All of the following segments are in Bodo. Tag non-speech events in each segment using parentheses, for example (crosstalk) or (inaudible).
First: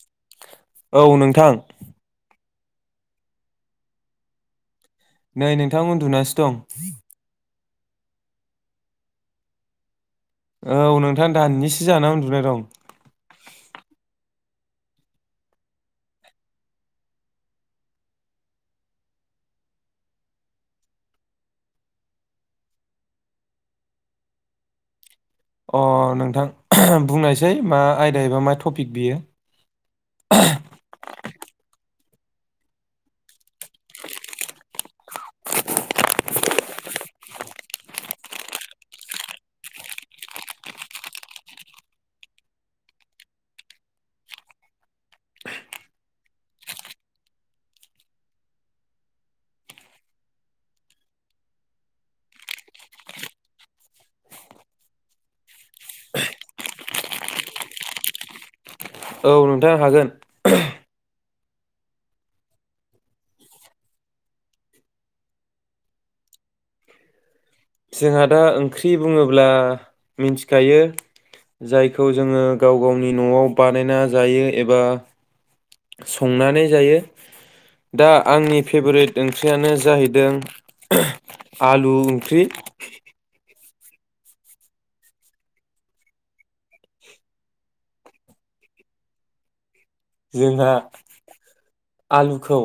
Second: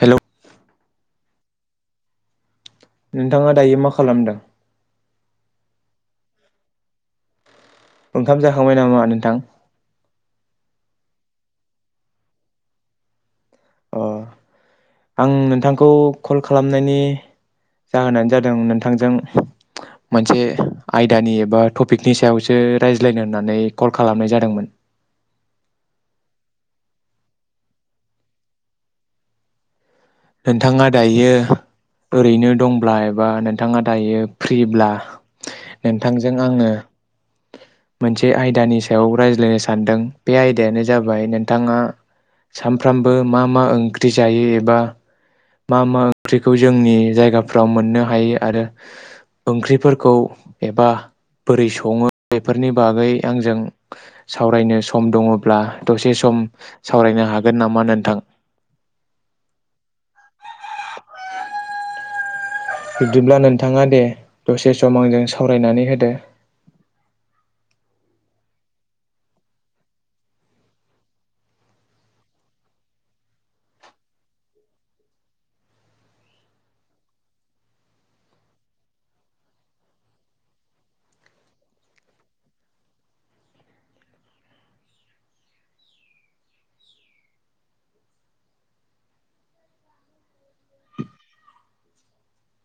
हेलौ औ नोंथां। नोंथाङा दायो मा खालामदों? नै नोंथां उन्दुनासो दं। ओंखाम जाखांबाय नामा नोंथां? औ नोंथां दाननिसो जानानानै उन्दुनाय दं। अ आं नोंथांखौ कल खालामनायनि जाहोनानो जादों नोंथांजों मोनसे आयदानि एबा टपिकनि सायावसो रायज्लायनो होननानै कल खालामनाय जादोंमोन। अ नोंथां बुंनायसै मा आयदा एबा मा टपिक बियो। नोंथाङा दायो ओरैनो दंब्ला एबा नोंथाङा दायो फ्रिब्ला नोंथांजों आङो मोनसे आयदानि सायाव रायज्लायनो सानदों बे आयदायानो जाबाय नोंथाङा सानफ्रामबो मा मा ओंख्रि जायो एबा मा मा ओंख्रिखौ जोंनि जायगाफ्राव मोननो हायो? आरो ओंख्रिफोरखौ एबा बोरै सङो? बेफोरनि बागै आंजों सावरायनो सम दङब्ला दसे सम सावरायनो हागोन नामा नोंथां? औव नोंथां हागोन। (inaudible) बिदिब्ला नोंथाङा दे दसे सम आंजों सावरायनानै होदो। जोंहा दा ओंख्रि बुङोब्ला, मिथिखायो जायखौ जोङो गाव गावनि न'आव बानायना जायो। एबा संनानै जायो, दा आंनि फेभरेट ओंख्रियानो जाहैदों आलु ओंख्रि । जोंहा, आलुखौ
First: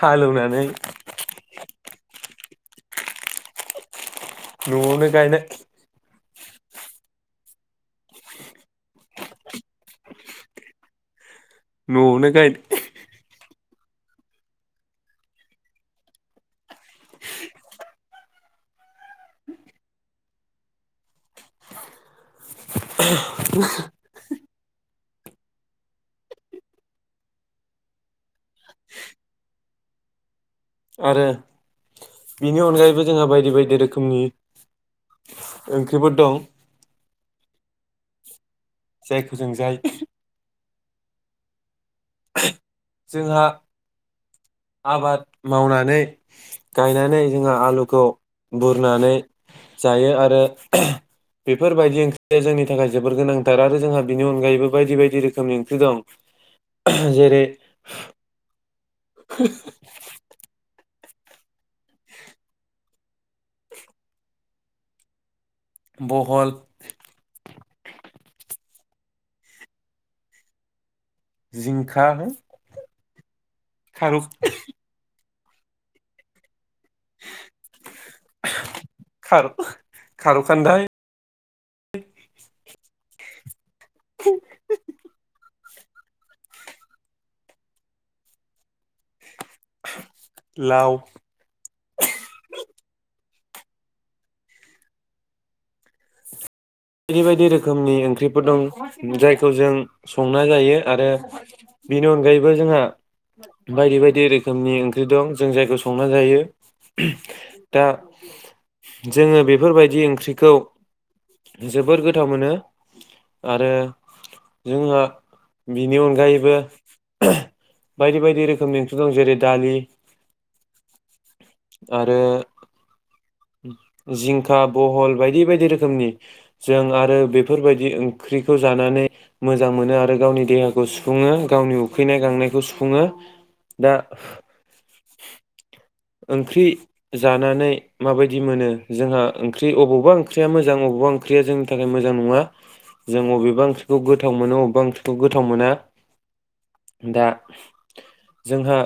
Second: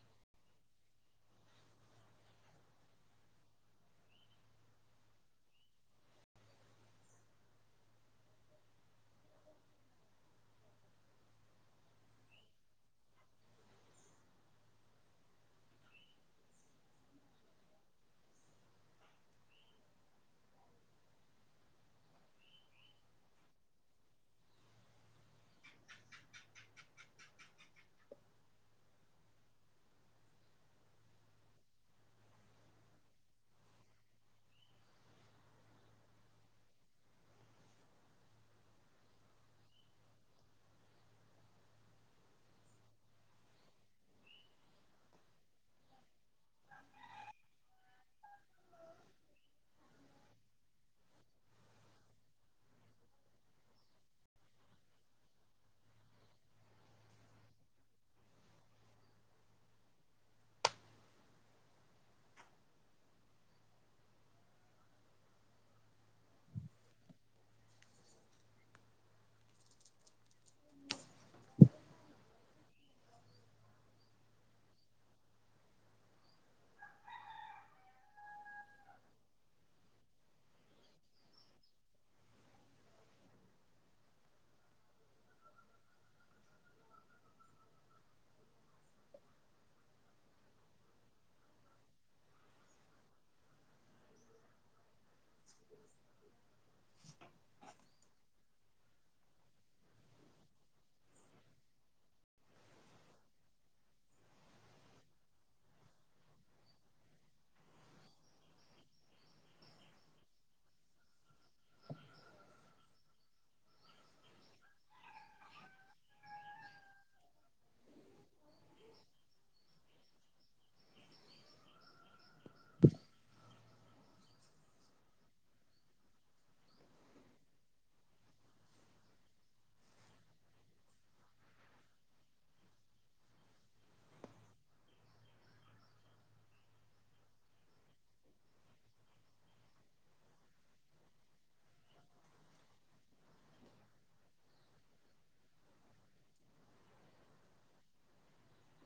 हालेवनानै नआवनो गायनो । न'नो गा (inaudible) आरो बिनि अनगायैबो जोंहा बायदि बायदि रोखोमनि ओंख्रिफोर दं। जायखौ जों जाय जोंहा आबाद मावनानै गायनानै जोंहा आलुखौ बुरनानै जायो, आरो बेफोरबायदि ओंख्रिया जोंनि थाखाय जोबोर गोनांथार आरो जोंहा बेनि अनगायैबो बायदि बायदि रोखोमनि ओंख्रि दं । जेरै (inaudible) बहल जिंखा हो खारुख खारु खारुखान्दाय (inaudible) लाउ (unintelligible) बायदि बायदि रोखोमनि ओंख्रिफोर दं, जायखौ जों संना जायो आरो बेनि अनगायैबो जोंहा बायदि बायदि रोखोमनि ओंख्रि दं जों जायखौ संना जायो । दा जोङो बेफोरबायदि ओंख्रिखौ, जोबोर गोथाव मोनो, आरो जोंहा बिनि अनगायैबो, बायदि बायदि रोखोमनि ओंख्रै दं जेरै दालि, आरो (inaudible) जिंखा बहल बायदि बायदि रोखोमनि, जों आरो बेफोरबायदि ओंख्रिखौ जानानै मोजां मोनो आरो गावनि देहाखौ सुफुङो, गावनि उखैनाय गांनायखौ सुफुङो, दा ओंख्रि जानानै माबायदि मोनो? जोंहा ओंख्रि अबेबा ओंख्रिया मोजां अबेबा ओंख्रिया जोंनि थाखाय मोजां नङा । जों अबेबा ओंख्रिखौ गोथाव मोनो अबेबा ओंख्रिखौ गोथाव मोना । दा जोंहा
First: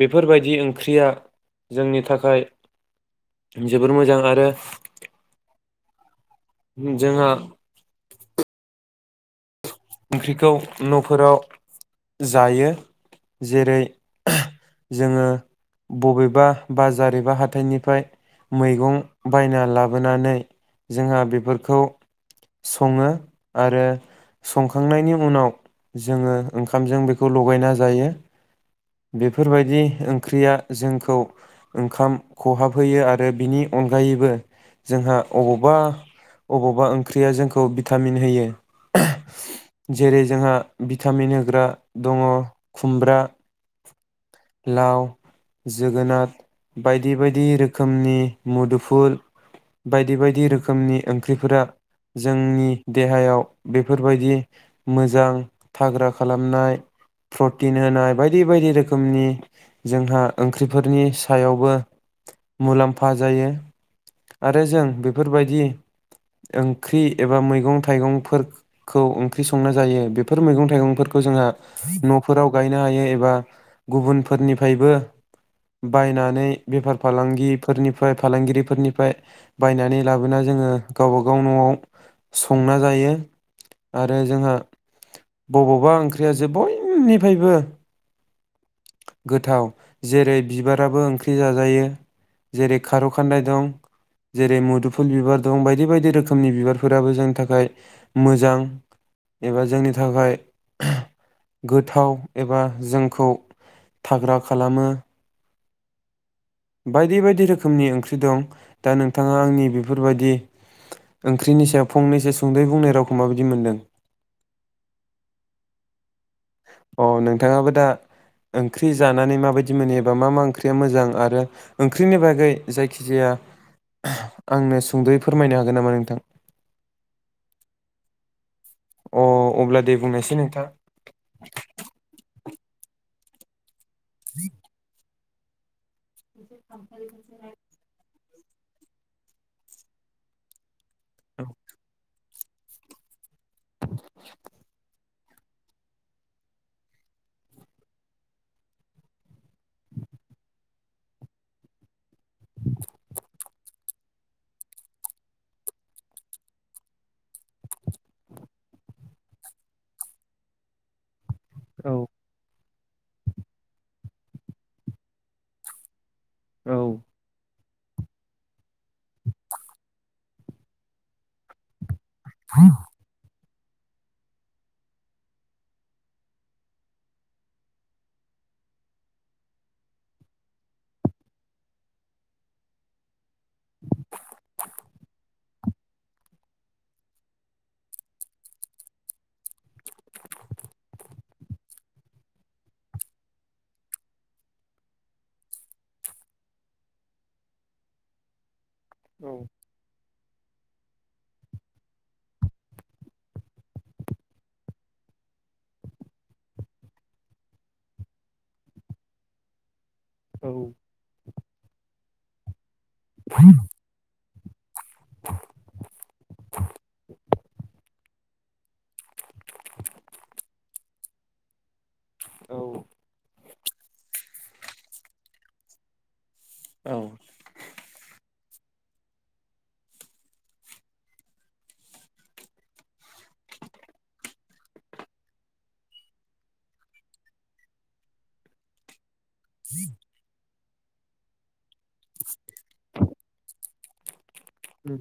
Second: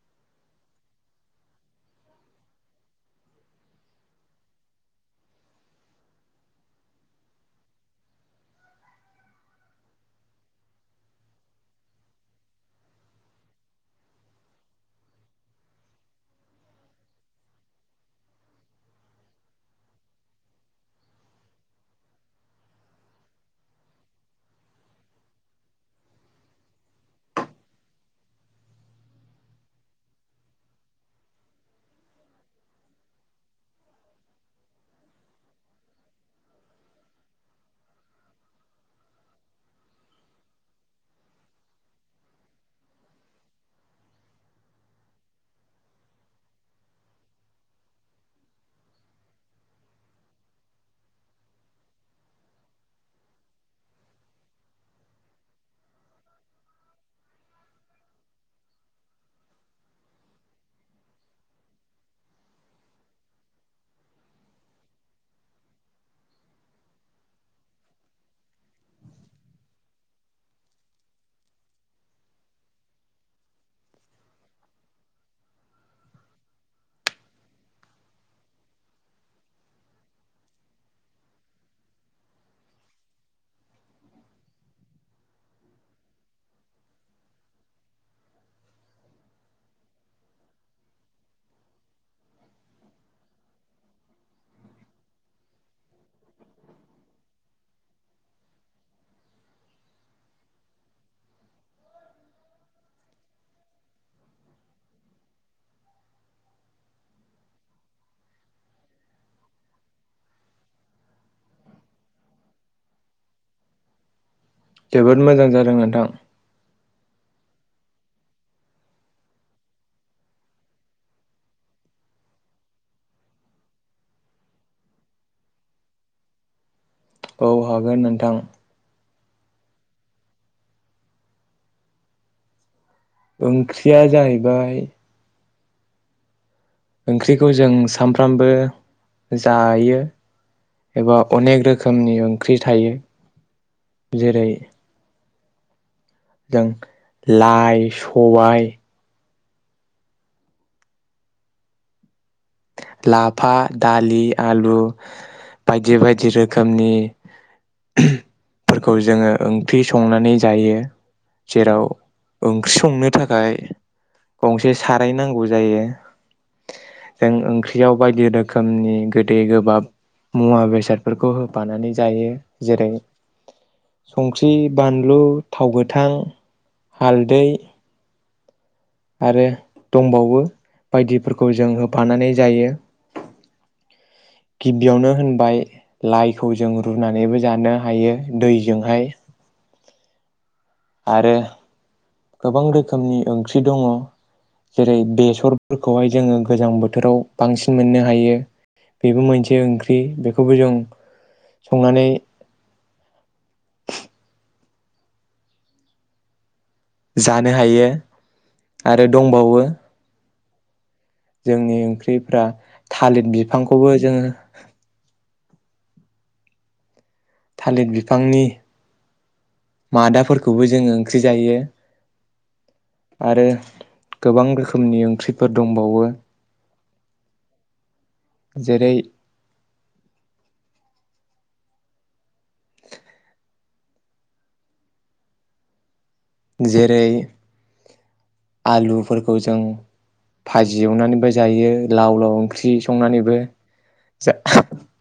बेफोरबायदि ख्रिया जोंनि थाखाय जोबोर मोजां ।आरो जोंहा ओंख्रिखौ न'फोराव जायो, जेरै जोङो बबेबा बाजार एबा हाथाइनिफ्राय मैगं बायना लाबोनानै जोंहा बेफोरखौ सङो, आरो संखांनायनि उनाव जोङो ओंखामजों बेखौ लगायना जायो। बेफोरबायदि ओंख्रिया जोंखौ ओंखाम खहाब होयो आरो बिनि अनगायैबो जोंहा अबावबा अबावबा ओंख्रिया जोंखौ भिटामिन होयो। जेरै जोंहा भिटामिन होग्रा दङ खुमब्रा लाव जोगोनार बायदि बायदि रोखोमनि मुदुफुल बायदि बायदि रोखोमनि ओंख्रिफोरा जोंनि देहायाव बे फोरबायदि मोजां थाग्रा खालामनाय प्रटिन होनाय बायदि बायदि रोखोमनि जोंहा ओंख्रिफोरनि सायावबो मुलाम्फा जायो। आरो जों बेफोरबायदि ओंख्रि एबा मैगं थाइगंफोर खौ ओंख्रि संना जायो बेफोर मैगं थाइगंफोरखौ जोंहा न'फोराव गायनो हायो। एबा गुबुनफोरनिफ्रायबो बायनानै बेफार फालांगिफोरनिफ्राय फालांगिरिफोरनिफ्राय बायनानै लाबोना जोङो गावबा गाव न'आव संना जायो। आरो जोंहा बबावबा ओंख्रिया जो बयनिफ्रायबो गोथाव। जेरै बिबाराबो ओंख्रि जाजायो जेरै खारौ खान्दाय दं जेरै मुदुफुल बिबार दं बायदि बायदि रोखोमनि बिबारफोराबो जोंनि थाखाय मोजां एबा जोंनि थाखाय गोथाव एबा जोंखौ थाग्रा खालामो। बायदि बायदि रोखोमनि ओंख्रि दं दा नोंथाङा आंनि बेफोरबायदि ओंख्रिनि सायाव फंनैसो सुंदै बुंनाय रावखौ माबायदि मोनदों? जोबोद मोजां जादों नोंथां। अ नोंथाङाबो दा ओंख्रि जानानै माबायदि मोनो? एबा मा मा ओंख्रिया मोजां? आरो ओंख्रिनि बागै जायखिजाया आंनो सुंद'यै फोरमायनो हागोन नामा नोंथां? औ हागोन नोंथां। अ अब्ला दे बुंनोसै नोंथां। ओं ख्रिया जाहैबाय ओंख्रिखौ जों साम फ्रामबो जायो । एबा औ अनेक रोखोमनि ख्रि थायो जेरै जों लाइ सबाय लाफ फा दालि आलु बायदि बायदि रोखोमनि ओम फोरखौ जोङो ओंख्रि संनानै जायो जेराव औ ओं ख्रि संनो थाखाय गंसे साराय नांगौ जायो औ जों ओंख्रि बियाव बायदि रोखोमनि गोदै गोबाब मुवा बेसादफोरखौ होफानानै जायो जेरै संख्रि बानलु थाव गोथां हालदै आरो दंबावो बायदिफोरखौ जों होफानानै जायो गिबियावनो होनबाय लाइखौ जों रुनानैबो जानो हायो दैजोंहाय आरो गोबां रोखोमनि ओंख्रि दङ जेरै बेसरफोरखौहाय जोङो गोजां बोथोराव बांसिन मोननो हायो। बेबो औ मोनसे ओंख्रि बे खौबो जों संनानै जानो हायो आरो दंबावो औ जोंनि ओंख्रिफ्रा थालिर बिफांखौबो जोङो थालिद बिफांनि मादाफोरखौबो जोङो ओंख्रि जायो आरो गोबां रोखोमनि ओंख्रिफोर दंबावो औ जेरै जेरै आलुफोर खौ जों भाजि एवनानैबो जायो लाव लाव ओंख्रि संनानैबो जा उम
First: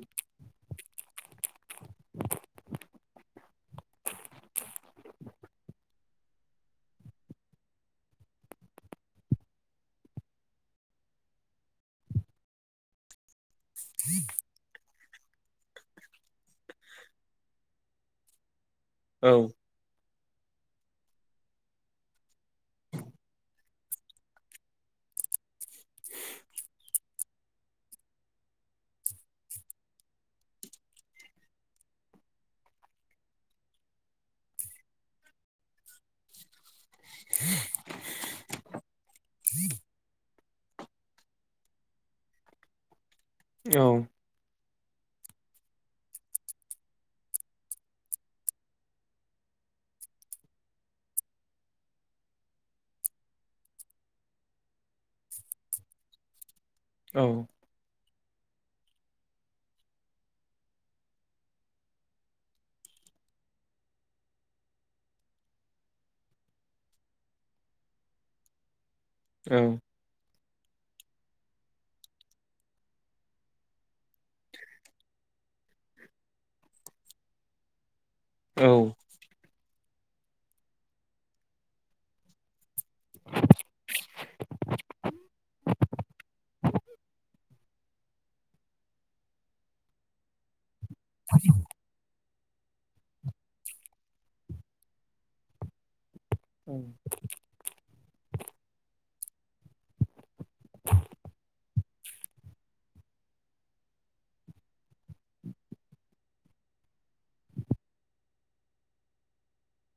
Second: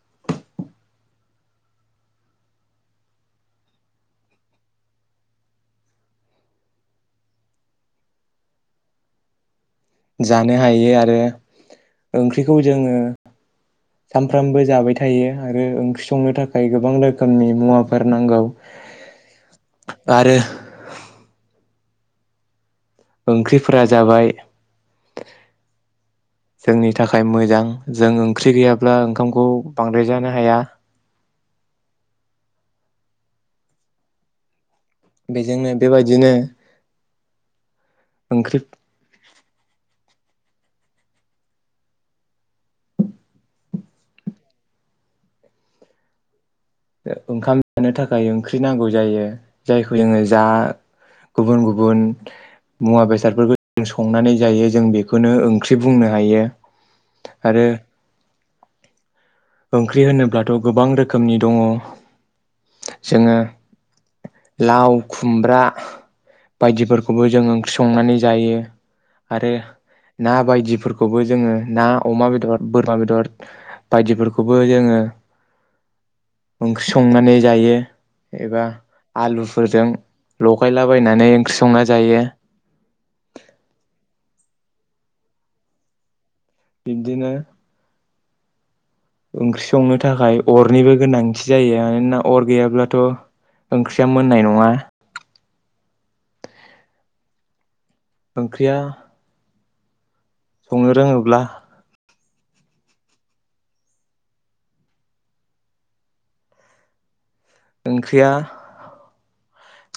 जानो हायो आरो ओंख्रिखौ जोङो सामफ्रामबो जाबाय थायो आरो ओंख्रि संनो थाखाय गोबां रोखोमनि मुवाफोर नांगौ औ आरो ओंख्रिफोरा जाबाय जोंनि थाखाय मोजां जों ओंख्रि गैयाब्ला ओंखामखौ बांद्राय जानो हाया बेजोंनो बेबायदिनो ओंख्रि औ ओंखाम जानो थाखाय ओंख्रि नांगौ जायो जायखौ जोङो जा गुबुन गुबुन मुवा बेसादफोरखौ संनानै जायो जों बेखौनो ओंख्रि बुंनो हायो आरो ओंख्रि होनोब्लाथ' गोबां रोखोमनि दङ जोङो लाव खुमब्रा बायदिफोरखौबो जों ओंख्रि संनानै जायो आरो ना बायदिफोरखौबो जोङो ना अमा बेदर बोरमा बेदर बायदिफोरखौबो जोङो ओंख्रि संनानै जायो एबा औ आलु फोरजों लगायलाबायनानै ओंख्रि संना जायो । बिब्दिनो ओंख्रि संनो थाखाय अर'निबो गोनांथि जायो मानोना अर' गैयाब्लाथ ओंख्रिया मोननाय नंङा। ओंख्रिया संनो रोंङोब्ला ओंख्रिया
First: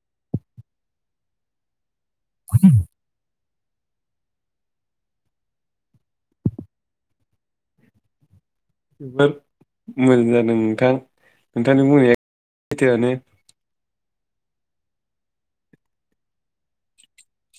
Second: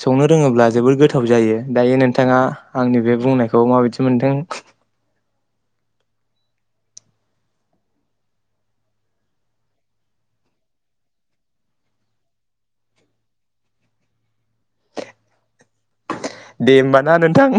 संनो रोंङोब्ला जोबोर गोथाव जायो दायो नोंथांङा आंनि बे बुंनायखौ माबायदि मोनदों? जोबोर मोजां जादों नोंथां नोंथांनि बुंनाया थोआनो दे होमबाना नोंथां